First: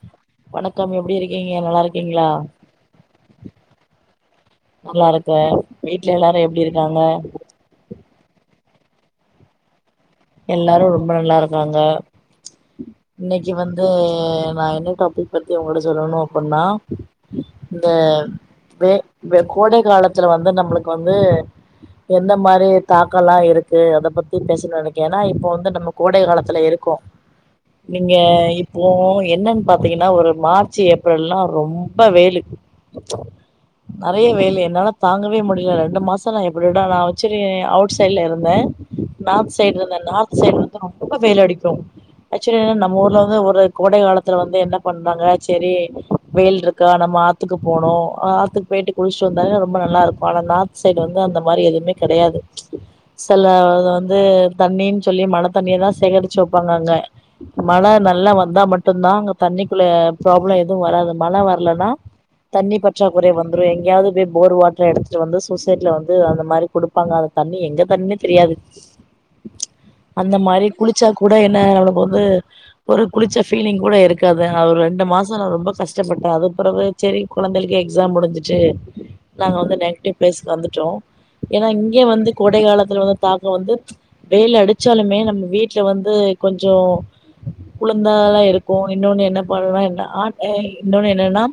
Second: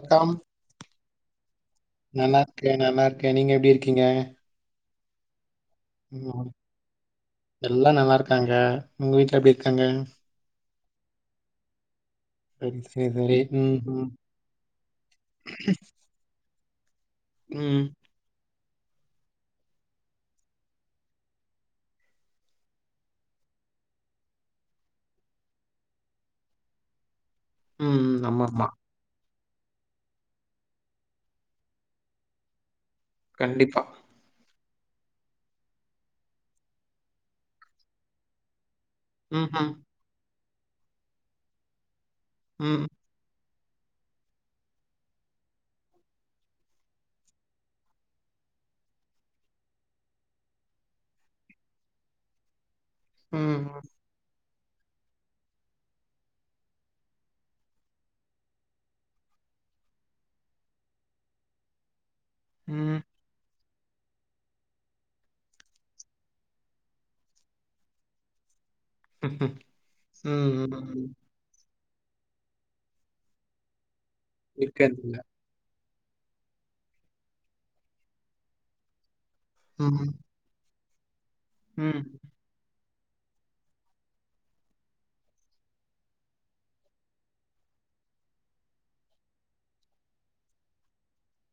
வணக்கம் வணக்கம் எப்டி இருக்கீங்க நல்லா இருக்கீங்ளா நல்லா இருக்கேன் நல்லா இருக்கேன் நீங்க எப்படி இருக்கீங்க நல்லா இருக்கே வீட்ல எல்லாரு எப்டி இருக்காங்க எல்லா நல்லா இருக்காங்க உங்க வீட்ல எப்டி இருக்காங்க எல்லாரு ரொம்ப நல்லா இருக்காங்க சரி சரி சரி இன்னைக்கு ம் வந்து ம் நா என்ன டாபிக் பத்தி உங்கள்ட்ட சொல்லணு அப்புனா ம் இந்த வே கோடை காலத்துல வந்து நம்மளுக்கு வந்து எந்த மாரி ஒரு தாக்கல்லா இருக்கு அத பத்தி பேச நெனைக் ஏன்னா இப்ப வந்து நம்ம கோடை காலத்துல இருக்கோ நீங்க ம் ஆமா ஆமா இப்ப அப்போ என்னன்னு பாத்தீங்கன்னா ஒரு மார்ச் ஏப்ரல்ல்லா ரொம்ப வெயிலு கண்டிப்பா நெறைய வெயிலு என்னால தாங்கவே முடியல ரெண்டு மாசம் நான் எப்டிடா நா வச்சு ஆக்சுவலி அவுட் சைட்ல இருந்தே ம் நார்த் ம் சைடு இருந்த நார்த் சைடு வந்து ரொம்ப வெயில் அடிக்கு ஆக்சுவலி ம் நம்ம ஊர்ல வந்து கோடை காலத்துல வந்து என்ன பண்றாங்க சேரி வெயில் இருக்கா நம்ம ஆத்துக்கு போனோ ஆத்துக்கு போயிட்டு குளிச்சிட்டு வந்தாலே ரொம்ப நல்லாருக்கு ஆனாநார்த் சைடு வந்து அந்த மாரி எதுமே கெடையாது செல ம் வந்து தண்ணின்னு சொல்லி மழை தண்ணியதா சேகரிச்சு வைப்பாங்க அங்க மழ நல்லா வந்தா மட்டும்தா அங்க தண்ணிக்குள்ள ப்ராப்ளம் எதுவு வராது மழ வரலன்னா தண்ணி ம் பற்றா குறை வந்ரு எங்கயாவது போய் போர் வாட்டர் எடுத்துட்டு வந்து சூசைட்ல வந்து அந்த மாரி குடுப்பாங்க அது தண்ணி எந்த தண்ணினு தெரியாது [inaudible] அந்த ம் மாரி குளிச்சா ம். கூட என்ன அவக்கு வந்து ஒரு குளிச்ச ஃபீலிங் கூட இருக் காது அவ ஒரு இருக்கேன் ரெண்டு மாச நா ரொம்ப கஷ் செர் செர் அதுக் பெறகு செரி கொழந்தைளுக் எக்ஸாம் முடிஞ்சிச்சு நாங்க வந்து ம் நேட்டிவ் பிளேஸ் வந்துட்டோ ஏன்னா ம் இங்கே வந்து கோடை காலத்துல வந் தாக்கம் வந்து வெயில் அடிச்சாலுமே நம்ம வீட்ல வந்து கொஞ்சோ குளுந்தால்லா இருக்கு இன்னொன்னு என்ன பண்லா என்ன ஆ இன்னொன்னு என்னன்னா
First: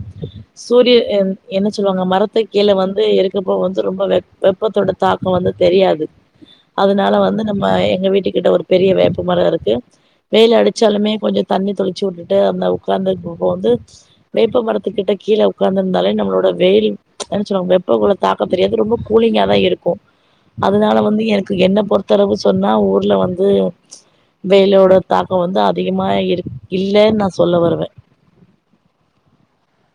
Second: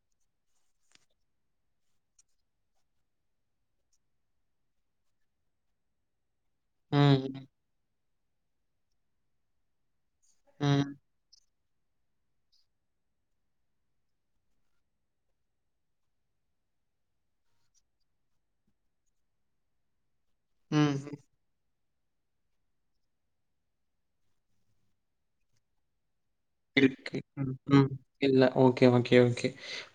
சூரிய என் என்ன சொல்லுவாங்க மரத்துக் கீழ வந்து இருக்கப்போ வந்து ரொம்ப வெ வெப்பத்தோட தாக்கோ வந்து தெரியாது அதுனால ம் வந்து நம்ப எங்க வீட்டு கிட்ட ஒரு பெரிய வேப்ப மரம் இருக்கு வெயில் ம் அடிச்சாலுமே கொஞ்ச தண்ணி தெளிச்சு உட்டுட்டு அந்த உக்காந்துப்ப வந்து வேப்ப மரத்துக்கிட்ட கீழ உக்காந்து இருந்தாலே நம்மளோட வெயில் என்ன சொல்லுவாங்க வெப்ப கொலத் தாக்கோ தெரியாது ரொம்ப கூலிங்கா தா இருக்கு அதனால ம் வந்து எனக்கு என்ன பொருத் த்தளவு சொன்னா ஊர்ல வந்து வெயிலோட தாக்கோ வந்து அதிகமா இருக் இருக்கு. இல்லன் நா ம், சொல்ல ம். வருவ இல்ல ஓகே ஓகே ஓகே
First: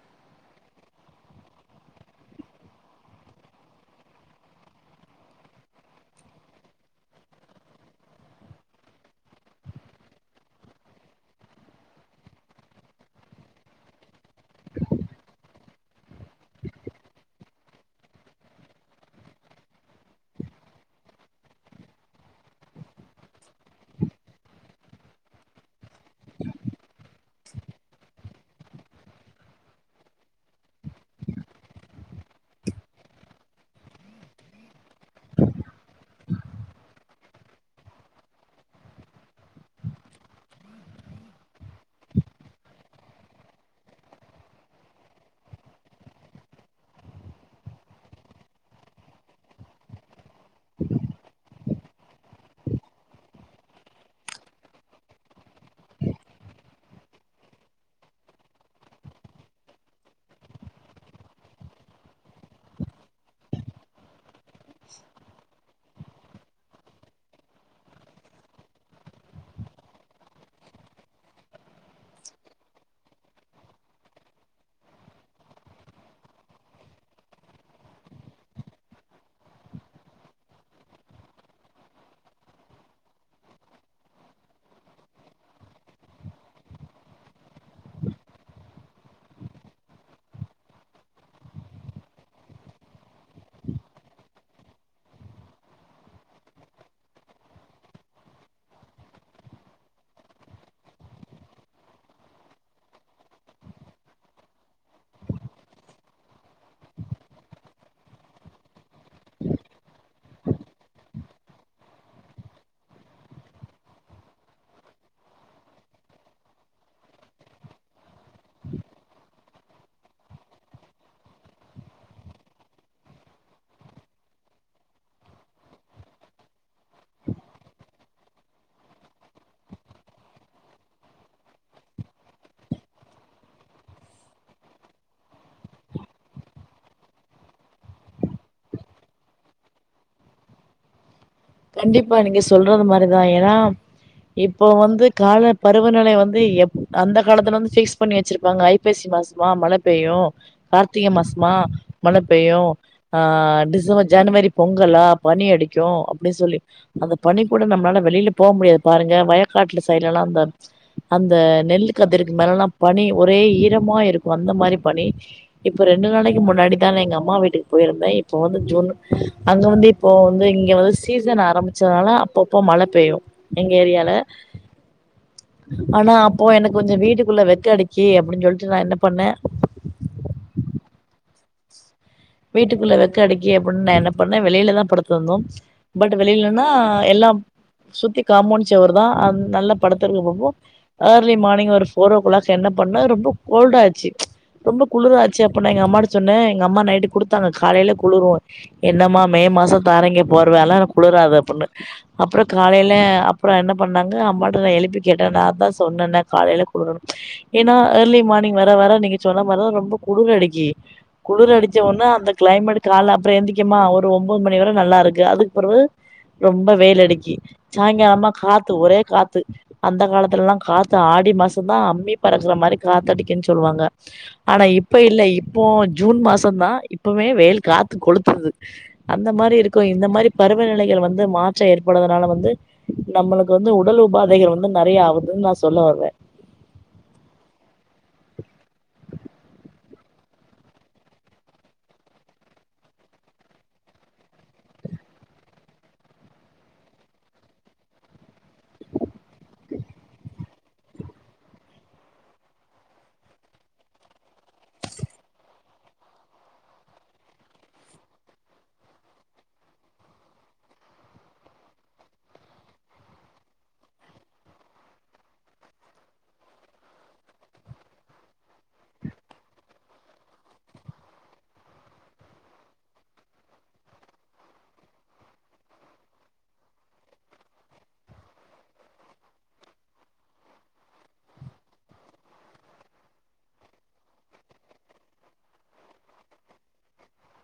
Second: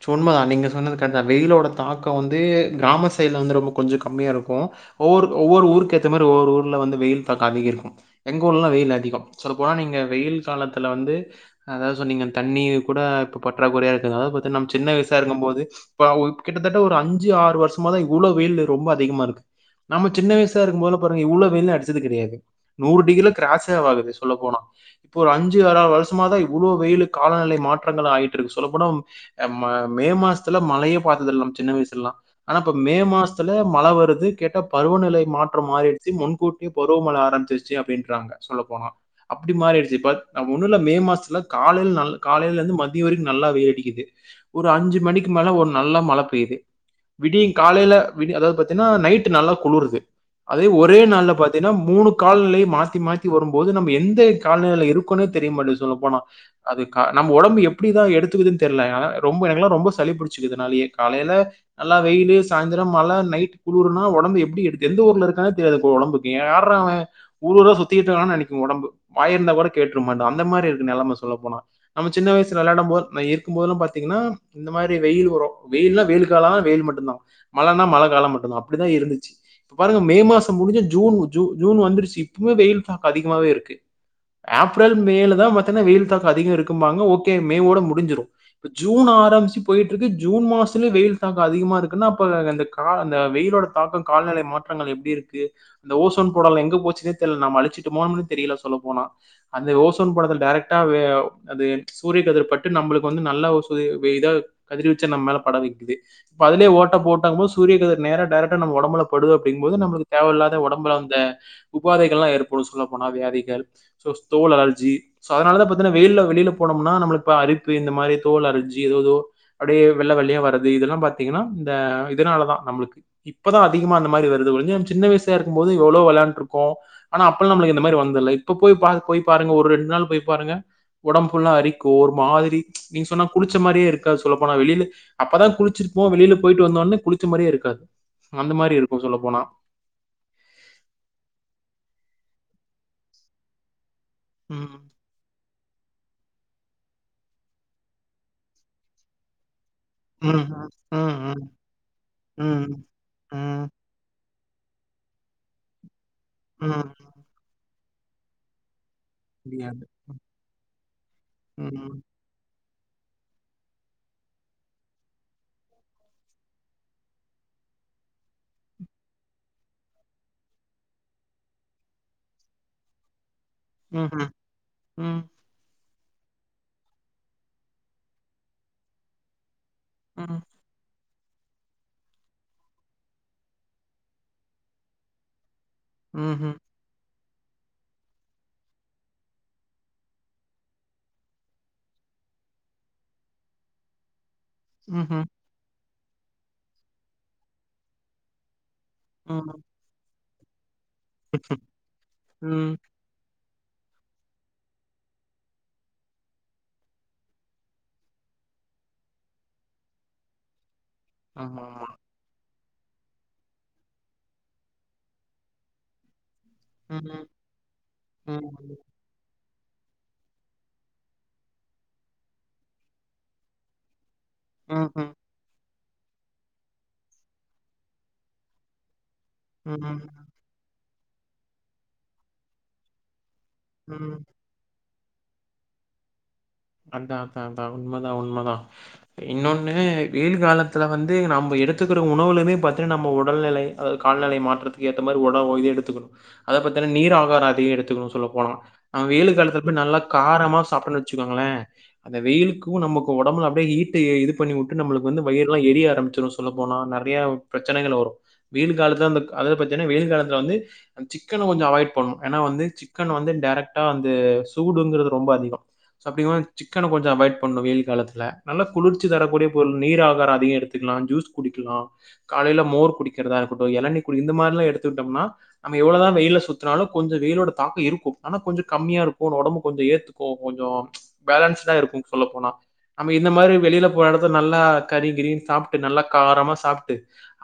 சும்மா நீங்க சொன்னது கரெக்ட் தா வெயிலோட தாக்கம் வந்து கிராம சைட்ல வந்து ரொம்ப கொஞ்ச கம்மியா இருக்கும் ஒவ்வொரு ஒவ்வொரு ஊருக்கேத்த மாரி ஒவ்வொரு ஊர்ல வந்து வெயில் தாக்கோ அதிகரிக்கும் எங்க ஊர்ல்லா வெயில் அதிகம் சொல்ல போனா நீங்க வெயில் காலத்துல வந்து அதாவ் சொன்னீங்க தண்ணி கூட இப்ப பற்றாக்குறையா இருக்கதுனால இப் பாத்தினா நம்ம சின்ன வயசா இருக்கும் போது இப்ப கிட்டத்தட்ட ஒரு அஞ்சு ஆறு வருஷமா தா இவ்ளோ வெயில்லு ரொம்ப அதிகமாருக்கு நம்ம சின்ன வயசா இருக்கும் போதுலா பாருங்க இவ்ளோ வெயில்லா அடிச்சது கிடயாது நூறு டிகிரி கிராஸ்ஸே ஆவாது சொல்ல போனா இப்ப ஒரு அஞ்சு ஆற வருஷ் மா தா இவ்ளோ வெயில்லு காலநிலை மாற்றங்கள் ஆயிட்ருக் சொல்லப்போனா நம்ம மே மாசத்துல மழயே பாத்ததில்ல நம் சின்ன வய்சுல்லல்லா ஆனா இப்ப மே மாசத்துல மழ வருது கேட்டா பருவநிலை மாற்றம் மாறிடுச்சு முன்கூட் டீ பருவமழ ஆரம்பிச்சிருச்சு அப்டின்றாங்க சொல்ல போனா அப்டி மாறிடுச்சு இப்ப அ ஒண்ணுல மே மாசத்துல காலையில நல் காலையிலந்து மதிய வரைக்கு நல்லா வெயிலடிக்குது ஒரு அஞ்சு மணிக்கு மேல ஒரு நல்லா மழ பெயுது விடியு காலையில விடி அதாவ் பாத்தீனா நைட்டு நல்லா குளுருது அதே ஒரே நாள்ல பாத்தீனா மூணு கால்நிலை மாத்தி மாத்தி வரும்போது நம்ப எந்த கால்நிலையில இருக்கோன்னே தெரிய மாட்டேங்குது சொல்ல போனா அதுக்கா நம்ம ஒடம்பு எப்டிதா எடுத்துக்குதுன் தெர்ல ஆனா ரொம்ப எனக்கெல்லா ரொம்ப சளிபிடிச்சுக்குது இதனாலயே காலையில நல்லா வெயிலு சாயந்தர மழ நைட் குளுருனோ ஒடம்பு எப்டி எடுத்து எந்த ஊர்ல இருக்கானே தெரியாது இப்ப ஒடம்புக் யார்ரா இவ ஊர் ஊரா சுத்திகிட்டு வர்றா நெனைக்கு ஒடம்பு வாயிருந்தா கூட கேட்ருமடா அந்த மாரி இருக் கு நெலம சொல்ல போனா நம்ம சின்ன வயசல வெள்யாடம் போது நம் இருக்கும் போது பாத்தீங்கன்னா இந்த மாரி வெயில் வரு வெயில்ன்னா வெயில் கால வெயில் மட்டும்தா மழன்னா மழ கால மட்டுதா அப்டிதா இருந்துச்சு இப்ப பாருங்க மே மாச முடிஞ்ச ஜூன் ஜூனு வந்துருச்சு இப்மே வெயில் தாக்கோ அதிகமாவே இருக்கு ஏப்ரல் மேலதா பத்தன்னா வெயில் தாக்க அதிகோ இருக்கும்பாங்க ஓகே மேவோட முடிஞ்சிடு இப் ஜூன் ஆரம்பிச்சு போயிட்ருக்கு ஜூன் மாஸ்த்துலே வெயில் தாக்கு அதிகமா இருக்குன்னா அப்ப அந்த கா அந்த வெயிலோட தாக்கோ கால்நில மாற்றங்கள் எப்டி இருக்கு அந்த ஓசோன் படலோ எங்க போச்சுன்னே தெர்ல நம்ம அழச்சுட்டோம்மான் தெரியில சொல்ல போனா அந்த ஓசோன் படல டேரக்ட் டா ஒரு அது சூரியக்கதிர்பட்டு நம்மளுக்கு வந்து நல்லா இது இதா கதிர்வீச்சு நம் மேல பட வெக்குது இப்ப அதுலயே ஓட்ட போட்ட கூட சூரிய கிரக நேர டேரக்டா நம்ம ஒடம்புல படும் அப்டிங்போது நமக்கு தேவையில்லாத ஒடம்பு அந்த உபாதைகள் எல்லா ஏற்படு சொல்ல போனா வியாதிகள் சோ தோல் அலர்ஜி அதனால பாத்தனா வெயில வெளியில போனோம்னா நம்ளுக் பா அருப்பு இந்த மாதிரி தோல் அலர்ஜி எதோதோ அப்டியே வெள்ள வெள்ளையா வருது இதெல்லாம் பாத்தீங்கனா இந்த இதனாலதா நம்ளுக்கு இப்பதா அதிகமா அந்த மாரி வருது ஒலுஞ்ச நம்ம சின்ன வயசியா இருக்கும்போது எவ்ளோ விளாண்டு இருக்கோ ஆனா அப்பல்லா நம்ளுக்கு இந்த மாதிரி வந்தது இல்ல இப்ப போய் பாருங்க போய் பாருங்க ஒரு ரெண்டு நாள் போய் பாருங்க உடம்பு புல்லா அரிக்கு ஒரு மாதிரி நீங்க சொன்னா குளிச்ச மாதிரியே இருக்காது சொல்ல போனா வெளில அப்பதா குளிச்சிருப்போ வெளில போயிட்டு வந்தோடனே குளிச்ச மாதிரியே இருக்காது அந்த மாதிரி இருக்கு சொல்ல போனா கண்டிப்பா நீங்க சொல்றது மாதிரிதா ஏனா இப்போ ம் வந்து காலப் பருவநிலை வந்து எப் அந்த காலத்துல வந்து பிக்ஸ் பண்ணி வச்சிருப்பாங்க ஐபேசி மாசமா மழப் பெய்யு ம் கார்த்திகை ம் ம் மாசமா‌ மழை பெய்யு ம். ஆ ம். டிசம்பர் ஜனவரிப் பொங்கலா பனி அடிக்கு அப்டின்னு சொல்லி ம். அந்த பனி கூட நம்மளால வெளியில போ முடியாது பாருங்க வயக்காட்டுல முடியாது. சைடெல்லா அந்த அந்த நெல்லு ம். கதிர் மேலலா பனி ஒரே ஈரமா இருக்கு அந்த மாரி பனி இப்ப ரெண்டு நாளைக்கு முன்னாடி தா எங்க அம்மா வீட்டுக்கு போயிருந்தே இப்ப வந்து ஜூன் அங்க வந்துப் இப்போ வந்து இங்க வந்து சி சீசன் ஆரம்பிச்சதனால அப்ப அப்ப மழ பெய்யு எங்க ஏர்யால ம்ஹ்ம். ம். ஆனா அப்ப எனக்கு கொஞ்ச வீட்டுக்குள்ள வெக்க அடிக்கு அப்டின்னு சொல்லிட்டு நா என்ன பண்ண ம் வீட்டுக்குள்ள வெக்க அடிக்க அப்டின்னு நா என்ன பண்ணே வெளியிலதா படுத்து இருந்தோம் பட் ம்ஹ்ம். வெளியிலன்னா எல்லா சுத்தி காமொன்டு செவுருதா அது நல்ல படுத்துருக்குபோம்போ ஏர்லி மார்னிங் ஒரு போரோ ஓ கிளாக் என்ன பண்ண ரொம்போ கோல்டா ஆச்சி ரொம்ப ம்ஹ்ம். குளிராச்சி அப்போ நா எங்க அம்மாட்ட சொன்ன எங்க அம்மா நைட்டு குடுத்தாங்க காலேல குளுரு என்னமா மே ம். மாசோ தாரங்க போர்வ அதுலா குளுறாது அப்டின்னு அப்புற ம். காலேல அப்புற என்ன பண்ணாங்க அம்மாட்ட நா எழுப்பி கேட்ட நாதா சொன்னன காலேல குளுருணு ஏனா ஏர்லி மார்னிங் வர வர நீங்க சொன்ன வர ரொம்ப குளிர் அடுக்கி குளிர் அடிச்ச ஆமாமா. உன்ன அந்த கிளைமேட் கால அப்புற எந்திக்கியமா ஒரு ஒன்போது மணி வரை நல்லா இருக்கு அதுக் பிறவு ரொம்ப ம். வெயிலடுக்கி சாயங்காலமா காத்து ம். ஒரே காத்து அந்த காலத்தெல்லா காத்து ஆடி மாச தா அம்மி பறக்கற மாரி காத்தடிக்குன்னு சொல்லுவாங்க ஆனா இப்ப ம்ஹ்ம். இல்ல இப்போ ஜூன் மாச தா இப்பவே வெயில் காத்து கொலுத்துது அந்த மாரி இருக்கு இந்த ம். மாரி பருவநிலைகள் வந்து மாற்ற ஏற்படுவதுனால வந்து நம்ளுக்கு வந்து உடல் ம். உபாதைகள் வந்து நெறய ஆவுதுன் நா சொல்ல வறே அதா அதா அதா உண்மதா உண்மதா இன்னொன்னு வெயில் காலத்தில வந்து நம்ம எடுத்துக்கிற உணவுலமே பாத்தீன்னா நம்மோ உடல்நிலை அதாது காலநிலை மாற்றத்துக்கு ஏத்த மாதி ஒணவு இது எத்துக்கணு அதா பாத்தின்னா நீர் ஆகார அதியே எடுத்துக்குணு சொல்ல போனா நம்ம வேயிலு காலத்துல போய் நல்லா காரமா சாப்டோன்னு வச்சிக்கோங்கள அந்த வெயிலுக்கு நமக்கு ஒடம்புல அப்டியே ஹீட்ட எ இது பண்ணி உட்டு நம்ளுக்கு வந்து வயிறுலா எரிய ஆரம்பிசிரு சொல்லப்போனா நெறையாவு பிரச்சனைகள் வரு வெயில் காலத்துல அந்தக் அதாவது பாத்தின்னா வெயில் காலத்துல வந்து அந் சிக்கன கொஞ்சோ அவாய்ட் பண்ணு ஏனா வந்து சிக்கன் வந்து டரக்டா வந்து சூடுங்கிறது ரொம்ப அதிகோ சப்ளிமென்ட் சிக் சிக்கன கொஞ்சோ அவாய்ட் பண்ணு வெயில் காலத்துல நல்லா குளிர்ச்சி தரக்கூடிய பொருள் நீர் ஆகாரா அதிகோ எடுத்துக்னா ஜூஸ் குடிக்கிலா காலேல மோர் குடிக்கிறதா இருக்கட்டு எளநீர் குடி இந்த மாரிலா எடுத்துக்கிட்டோம்னா நம்ம எவ்ளதா வெயில்ல சுத்துனாலு கொஞ்சோ வெயிலோட தாக்கோ இருக்கு ஆனா கொஞ்சோ கம்மியா இருக்கு ஒடம்பு கொஞ்சோ ஏத்துக்கோ கொஞ்சோ பேலன்ஸ்டா இருக்கு சொல்ல போனா நம்ம இந்த மாரி வெளில போற எடத்துல நல்லா கறி கிரின்னு சாப்ட்டு நல்லா காரமா சாப்ட்டு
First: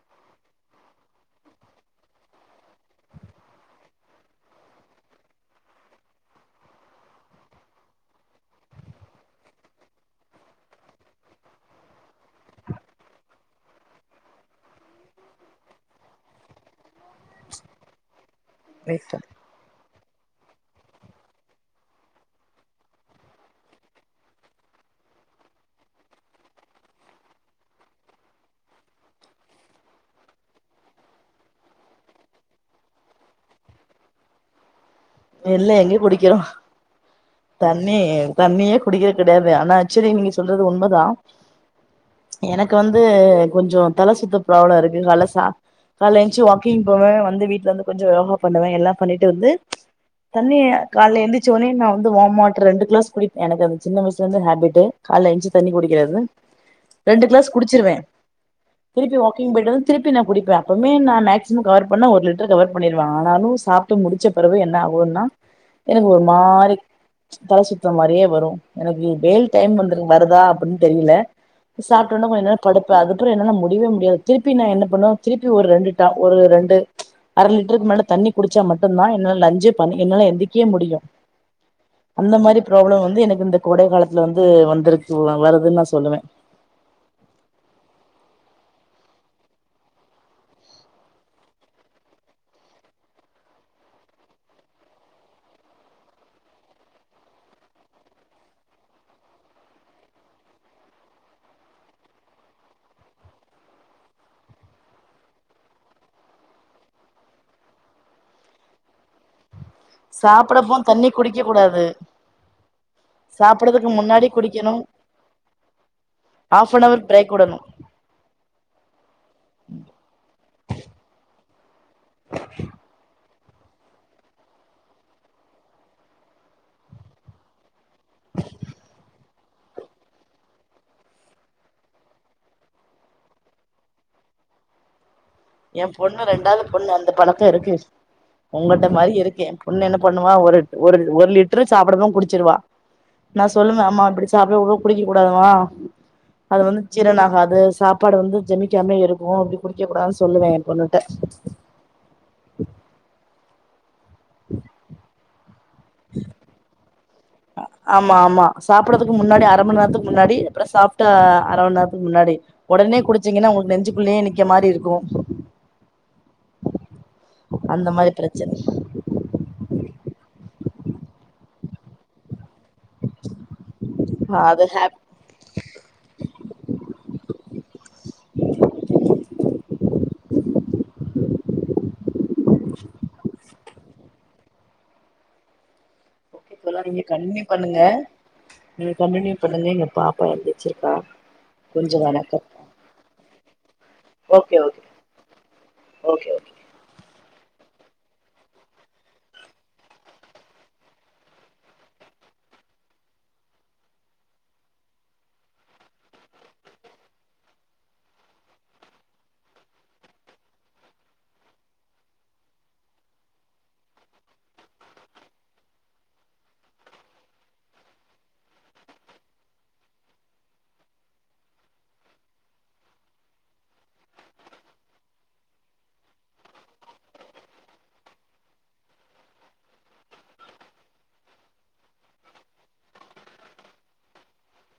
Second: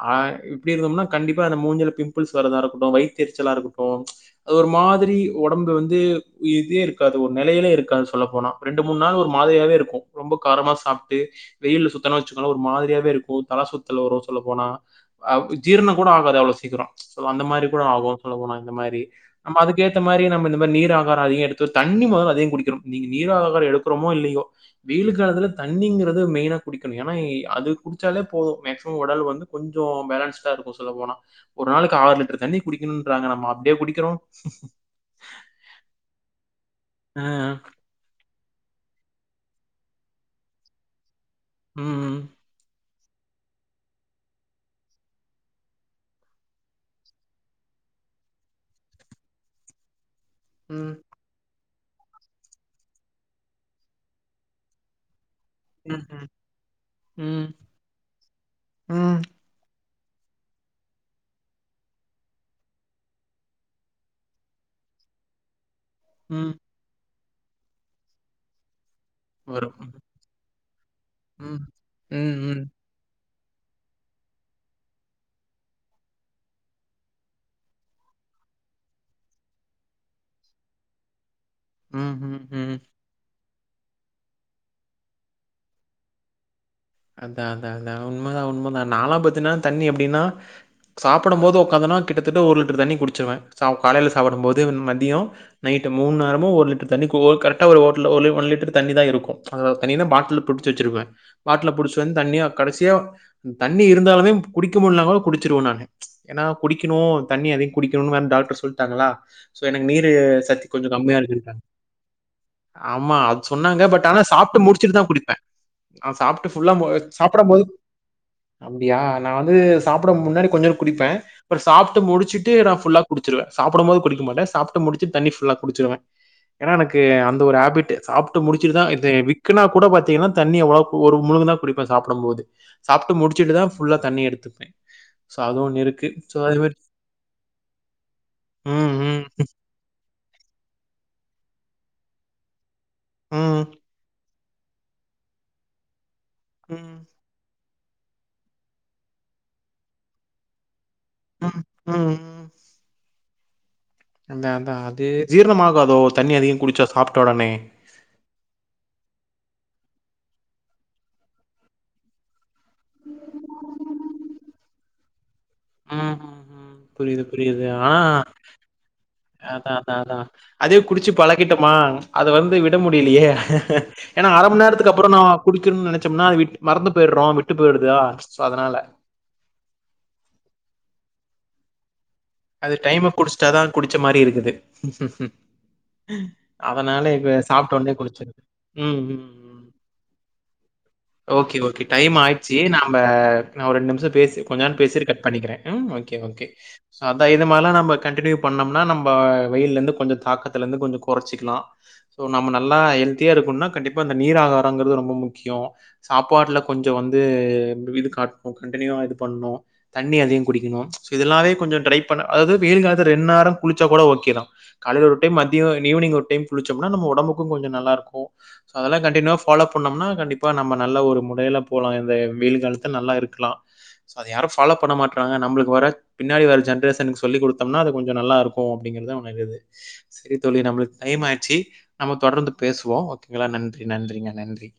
ஆ இப்டி இருந்தோம்னா கண்டிப்பா இந்த மூஞ்சில பிம்பிள்ஸ் வரதா இருக்கட்டு வயித் எரிச்சலா இருக்கட்டு அது ஒரு மாதிரி ஒடம்பு வந்து இதே இருக்காது ஒரு நெலயிலே இருக்காது சொல்ல போனா ரெண்டு மூன் நாள் ஒரு மாதிரியாவே இருக்கு ரொம்ப காரமா சாப்ட்டு வெயில்ல சுத்துணோன் வச்சுக்கோங்க ஒரு மாதிரியாவே இருக்கு தல சுத்தல் வரு சொல்ல போனா ஆ ஜீரணோ கூட ஆகாது அவ்ளோ சீக்கிரோ சோ அந்த மாரி கூட ஆகு சொல்ல போனா அந்த மாரி ரைட்டு நம்ம அதுக்கேத்த மாரி நம்ம இந்த மாரி நீர் ஆகாரோ அதிகோ எடுத்து தண்ணி மொதல அதிகோ குடிக்கணு நீங்க நீர் ஆகாரோ எடுக்கறோமோ இல்லயோ வெயிலு காலத்துல தண்ணிங்றது மெயினா குடிக்கணு ஏன்னா அது குடிச்சாலே போது மக்சிமம் ஒடல் வந்து கொஞ்சோ பாலன்ஸ்டா இருக்கு சொல்ல போனா ஒரு நாளைக்கு ஆறு லிட்டர் தண்ணி குடிக்கணுன்றாங்க நம்ம அப்டியா குடிக்கிறோ இல்ல எண்ணி குடிக்கிறோ ஆ தண்ணி தண்ணியே குடிக்கிறது கெடையாது ஆனா அக்சுவலி நீங்க சொல்றது உண்மதா ம் எனக்கு வந்து கொஞ்சோ தல சுத்த ப்ராளம் இருக்கு கால்ல சாப் கால்ல எந்துச்சு வாக்கிங் போவே வந்து வீட்ல இருந்து கொஞ்சோ யோகா பண்ணுவே எல்லா பண்ணிட்டு வந்து தண்ணி ம். காலேல எழுந்தச்சோனே நா வந்து வாம் வாட்டர் ரெண்டு கிளாஸ் குடிப்பே எனக்கு அது சின்ன வயசிலருந்து ஹாபிட்டு கால்ல எழுந்ச்சி தண்ணி ம்ஹ்ம். குடிக்கிறது ரெண்டு ம். கிளாஸ் குடிச்சிருவே திருப்பி ம். வா வாக்கிங் போய்ட்டு வந்து திருப்பி நா குடிப்பே அப்பமே நா மாக்சிமம் கவர் பண்ணா ஒரு லிட்டர் கவர் பண்ணிருவே ஆனாலு சா ட்டு முடிச்ச பிறவு என்ன ஆ வுனா‌ எனக்கு ஒரு ம். மாரி தல சுத்தர மாரியே வரு எனக்கு வெயில் டைம் வரும். வந்திரு வருதா அப்டின் தெரியல ம். சாப்ட்டோனே ம். கொஞ்சோ நேரோ ம். படுத் இப்ப அதுப்றோ என்னால முடியவே முடியாது திருப்பி நா என்ன பண்ணுவே திருப்பி ஒரு ரெண்டுட்டா ஒரு ரெண்டு அர லிட்ருக்கு மேல தண்ணி குடிச்சா மட்டுந்தா என்னால லஞ்சே என்னால எந்திக்கே முடியு ம். அந்த ம். மாரி ம். ப்ராப்ளோ வந்து எனக்கு இந்த கோடை காலத்துல வந்து வந்துருக்கு வருதுன் நா சொல்லுவே அதா அதா அதா உண்மதா உண்மதா நாலா பாத்தினா தண்ணி எப்டின்னா சாப்டும் போது உக்காந்தனா கிட்டத்தட்ட ஒரு லிட்ரு தண்ணி குடிச்சிருவே சா காலேல சாப்பிடும் போது மதியோ நைட்டு மூன்நேரமு ஒரு லிட்ரு தண்ணி ஒரு கோ கரெக்டா ஒரு ஒன் ஒரு லிட்ரு தண்ணி தா இருக்கு அதில ஒரு தண்ணிய பாட்டில்ல புடிச்சி வச்சிருப்பே பாட்டில்ல புடிச்சி வந்து தண்ணிய கடைசியா தண்ணி இருந்தாலுமே குடிக்க முடியலனாலு குடிச்சிருவே நானு ஏன்னா குடிக்கணு தண்ணி அதிகோ குடிக்கணுன் வேற டாக்டர் சொல்ட்டாங்களா சோ எனக்கு நீரு சத்து சாப்பிடப்போ கொஞ்சோ தண்ணி கம்மியா குடிக்க இருக்குன்ட்டாங்க கூடாது ஆமா அது சொன்னாங்க சாப்பிடறதுக்கு பட் ஆனா முன்னாடி சாப்ட்டு குடிக்கணு முடிச்சுட்டு தா குடிப்பே ஆ சாப்ட்டு ஃபுல்லா ஹாஃப் அன் அவர் பிரேக் சாப்படும் விடணு போது அப்டியா நா வந்து சாப்பிட முன்னாடி கொஞ்சோன் குடிப்பே அப்றோ சாப்ட்டு முடிச்சுட்டு நா ஃபுல்லா குடிச்சிருவே சாப்பிடும் போது குடிக்க மாட்டே சாப்ட்டு முடிச்சுட்டு தண்ணி ஃபுல்லா குடிச்சிருவே ஏன்னா எனக்கு அந்த ஒரு ஹேபிட்டு சாப்ட்டு முடிச்சுட்டுதா இது விக்குனா கூட பாத்தீங்கன்னா தண்ணி அவ்ளோ ஒரு முழுங்குனா குடிப்பே சாப்ட போது சாப்ட்டு முடிச்சுட்டுதா ஃபுல்லா தண்ணி எடுத்துப்பே என் பொண்ணு ரெண்டாவது பொண்ணு அந்த பழக்க இருக்கு உங்கட்ட ம், மாரி ம், இருக்கே ஒண்ணு என்ன பண்ணுவா ஒரு ஒரு ஒரு லிட்ரு சாப்பிடவும் குடிச்சிருவா நா ம், சொல்லுவே ஆமா இப்படி சாப்பிட போது குடிக்க கூடாதும்மா‌ அது வந்து ம், சீரன ஆகாது சாப் ப்பாடு வந்து ஜெமிக்காமே இருக்கு அப்டி குடிக்க கூடதுன்னு சொல்லுவே என் பொண்ணுட்ட அ ஆ அந்த அதா அது ஜீரணமாகாதோ தண்ணி அதிக குடிச்சா சாப்ட்ட உடனே ஆமா ஆமா சாப்பிடத்துக்கு முன்னாடி அரை மண்நேரத்துக்கு முன்னாடி அப்பற சாப்ட்ட அரை மண்நேரத்துக்கு முன்னாடி உடனே குடிச்சீங்கன்னா உங்களுக்கு நெஞ்சுக்குள்ளே நிக்க மாறி இருக்கு ம் ம் ம் புரியுது‌ புரியுது அந்த ஆனா மாரி பிரச்சன அதா தா தா அதே குடிச்சு பழகிட்டோமா அத வந்து விட முடியலியே ஏன்னா அர மண் அது நேரத்துக்கு ஹேப் அப்பறம் நா குடிக்கணும்னு நினைச்சோம்னா அது விட்டு மறந்து போயிடுறோம் விட்டு போயிடுதா சோ அதனால அது டைம்க்கு குடிச்சிட்டாதா குடிச்ச மாரி இருக்குது ஓகே தோழா நீங்க அதனால இப்ப கண்டினியூ சாப்டோணே குடிச்சிரு ம் ம் ம். [unintelligible] எ பாப்பா எந்துச்சிருக்கா ஓகே ஓகே டைம் ஆயிச்சு நம்ம நா ஒரு ரெண்டு நிமிசோ பேசி ஓகே கொஞ்ச நேர ஓகே பேசிடு கட் பண்ணிக்கிறே ம் ஓகே ஓகே சோ அத இது மாரிலா நம்ம கண்டினியூ பண்ணோம்னா நம்ம வெயில இருந்து கொஞ்ச தக்கத்தத்துல இருந்து கொஞ்ச கொறச்சிக்கலா சோ நம்ம நல்லா ஹெல்த்தியா இருக்குனா கண்டிப்பா அந்த நீர் ஆகாராங்கிறது ரொம்ப முக்கியோ சாப்பாட்டுல கொஞ்சோ வந்து இது காட்டணு கண்டினியூவா இது பண்ணு தண்ணி அதிகோ குடிக்கணு இதெல்லாவே கொஞ்ச ட்ரை பண்ண அதாவது வெயில் காலத்து ரெண்டு நேரோ குளிச்சா கூட ஓகே தா காலையில ஒரு டைம் மதிய ஈவினிங் ஒரு டைம் குளிச்சோம்னா நம்ம ஒடம்புக்கு கொஞ்ச நல்லாருக்கு சோ அதெல்ல கண்டினியூவா பாலோ பண்ணோம்னா கண்டிப்பா நம்ம நல்லா ஒரு முடையில போலா இந்த வெயில் காலத்து நல்லா இருக்கலா சோ அத யாரு ஃபாலோ பண்ண மாட்றாங்க நம்மளுக்கு வர பின்னடி வர ஜன்ரேஷனுக்கு சொல்லி கொடுத்தோம்னா அ கொஞ்ச நல்லருக்கு அப்டிங்கிறது ஒரு இது செரி தோழி நம்மளுக்கு டைம் ஆச்சி நம்ம ‌தொடர்ந்து பேசுவோ ஓகேங்களா நன்றி நன்றிங்க நன்றி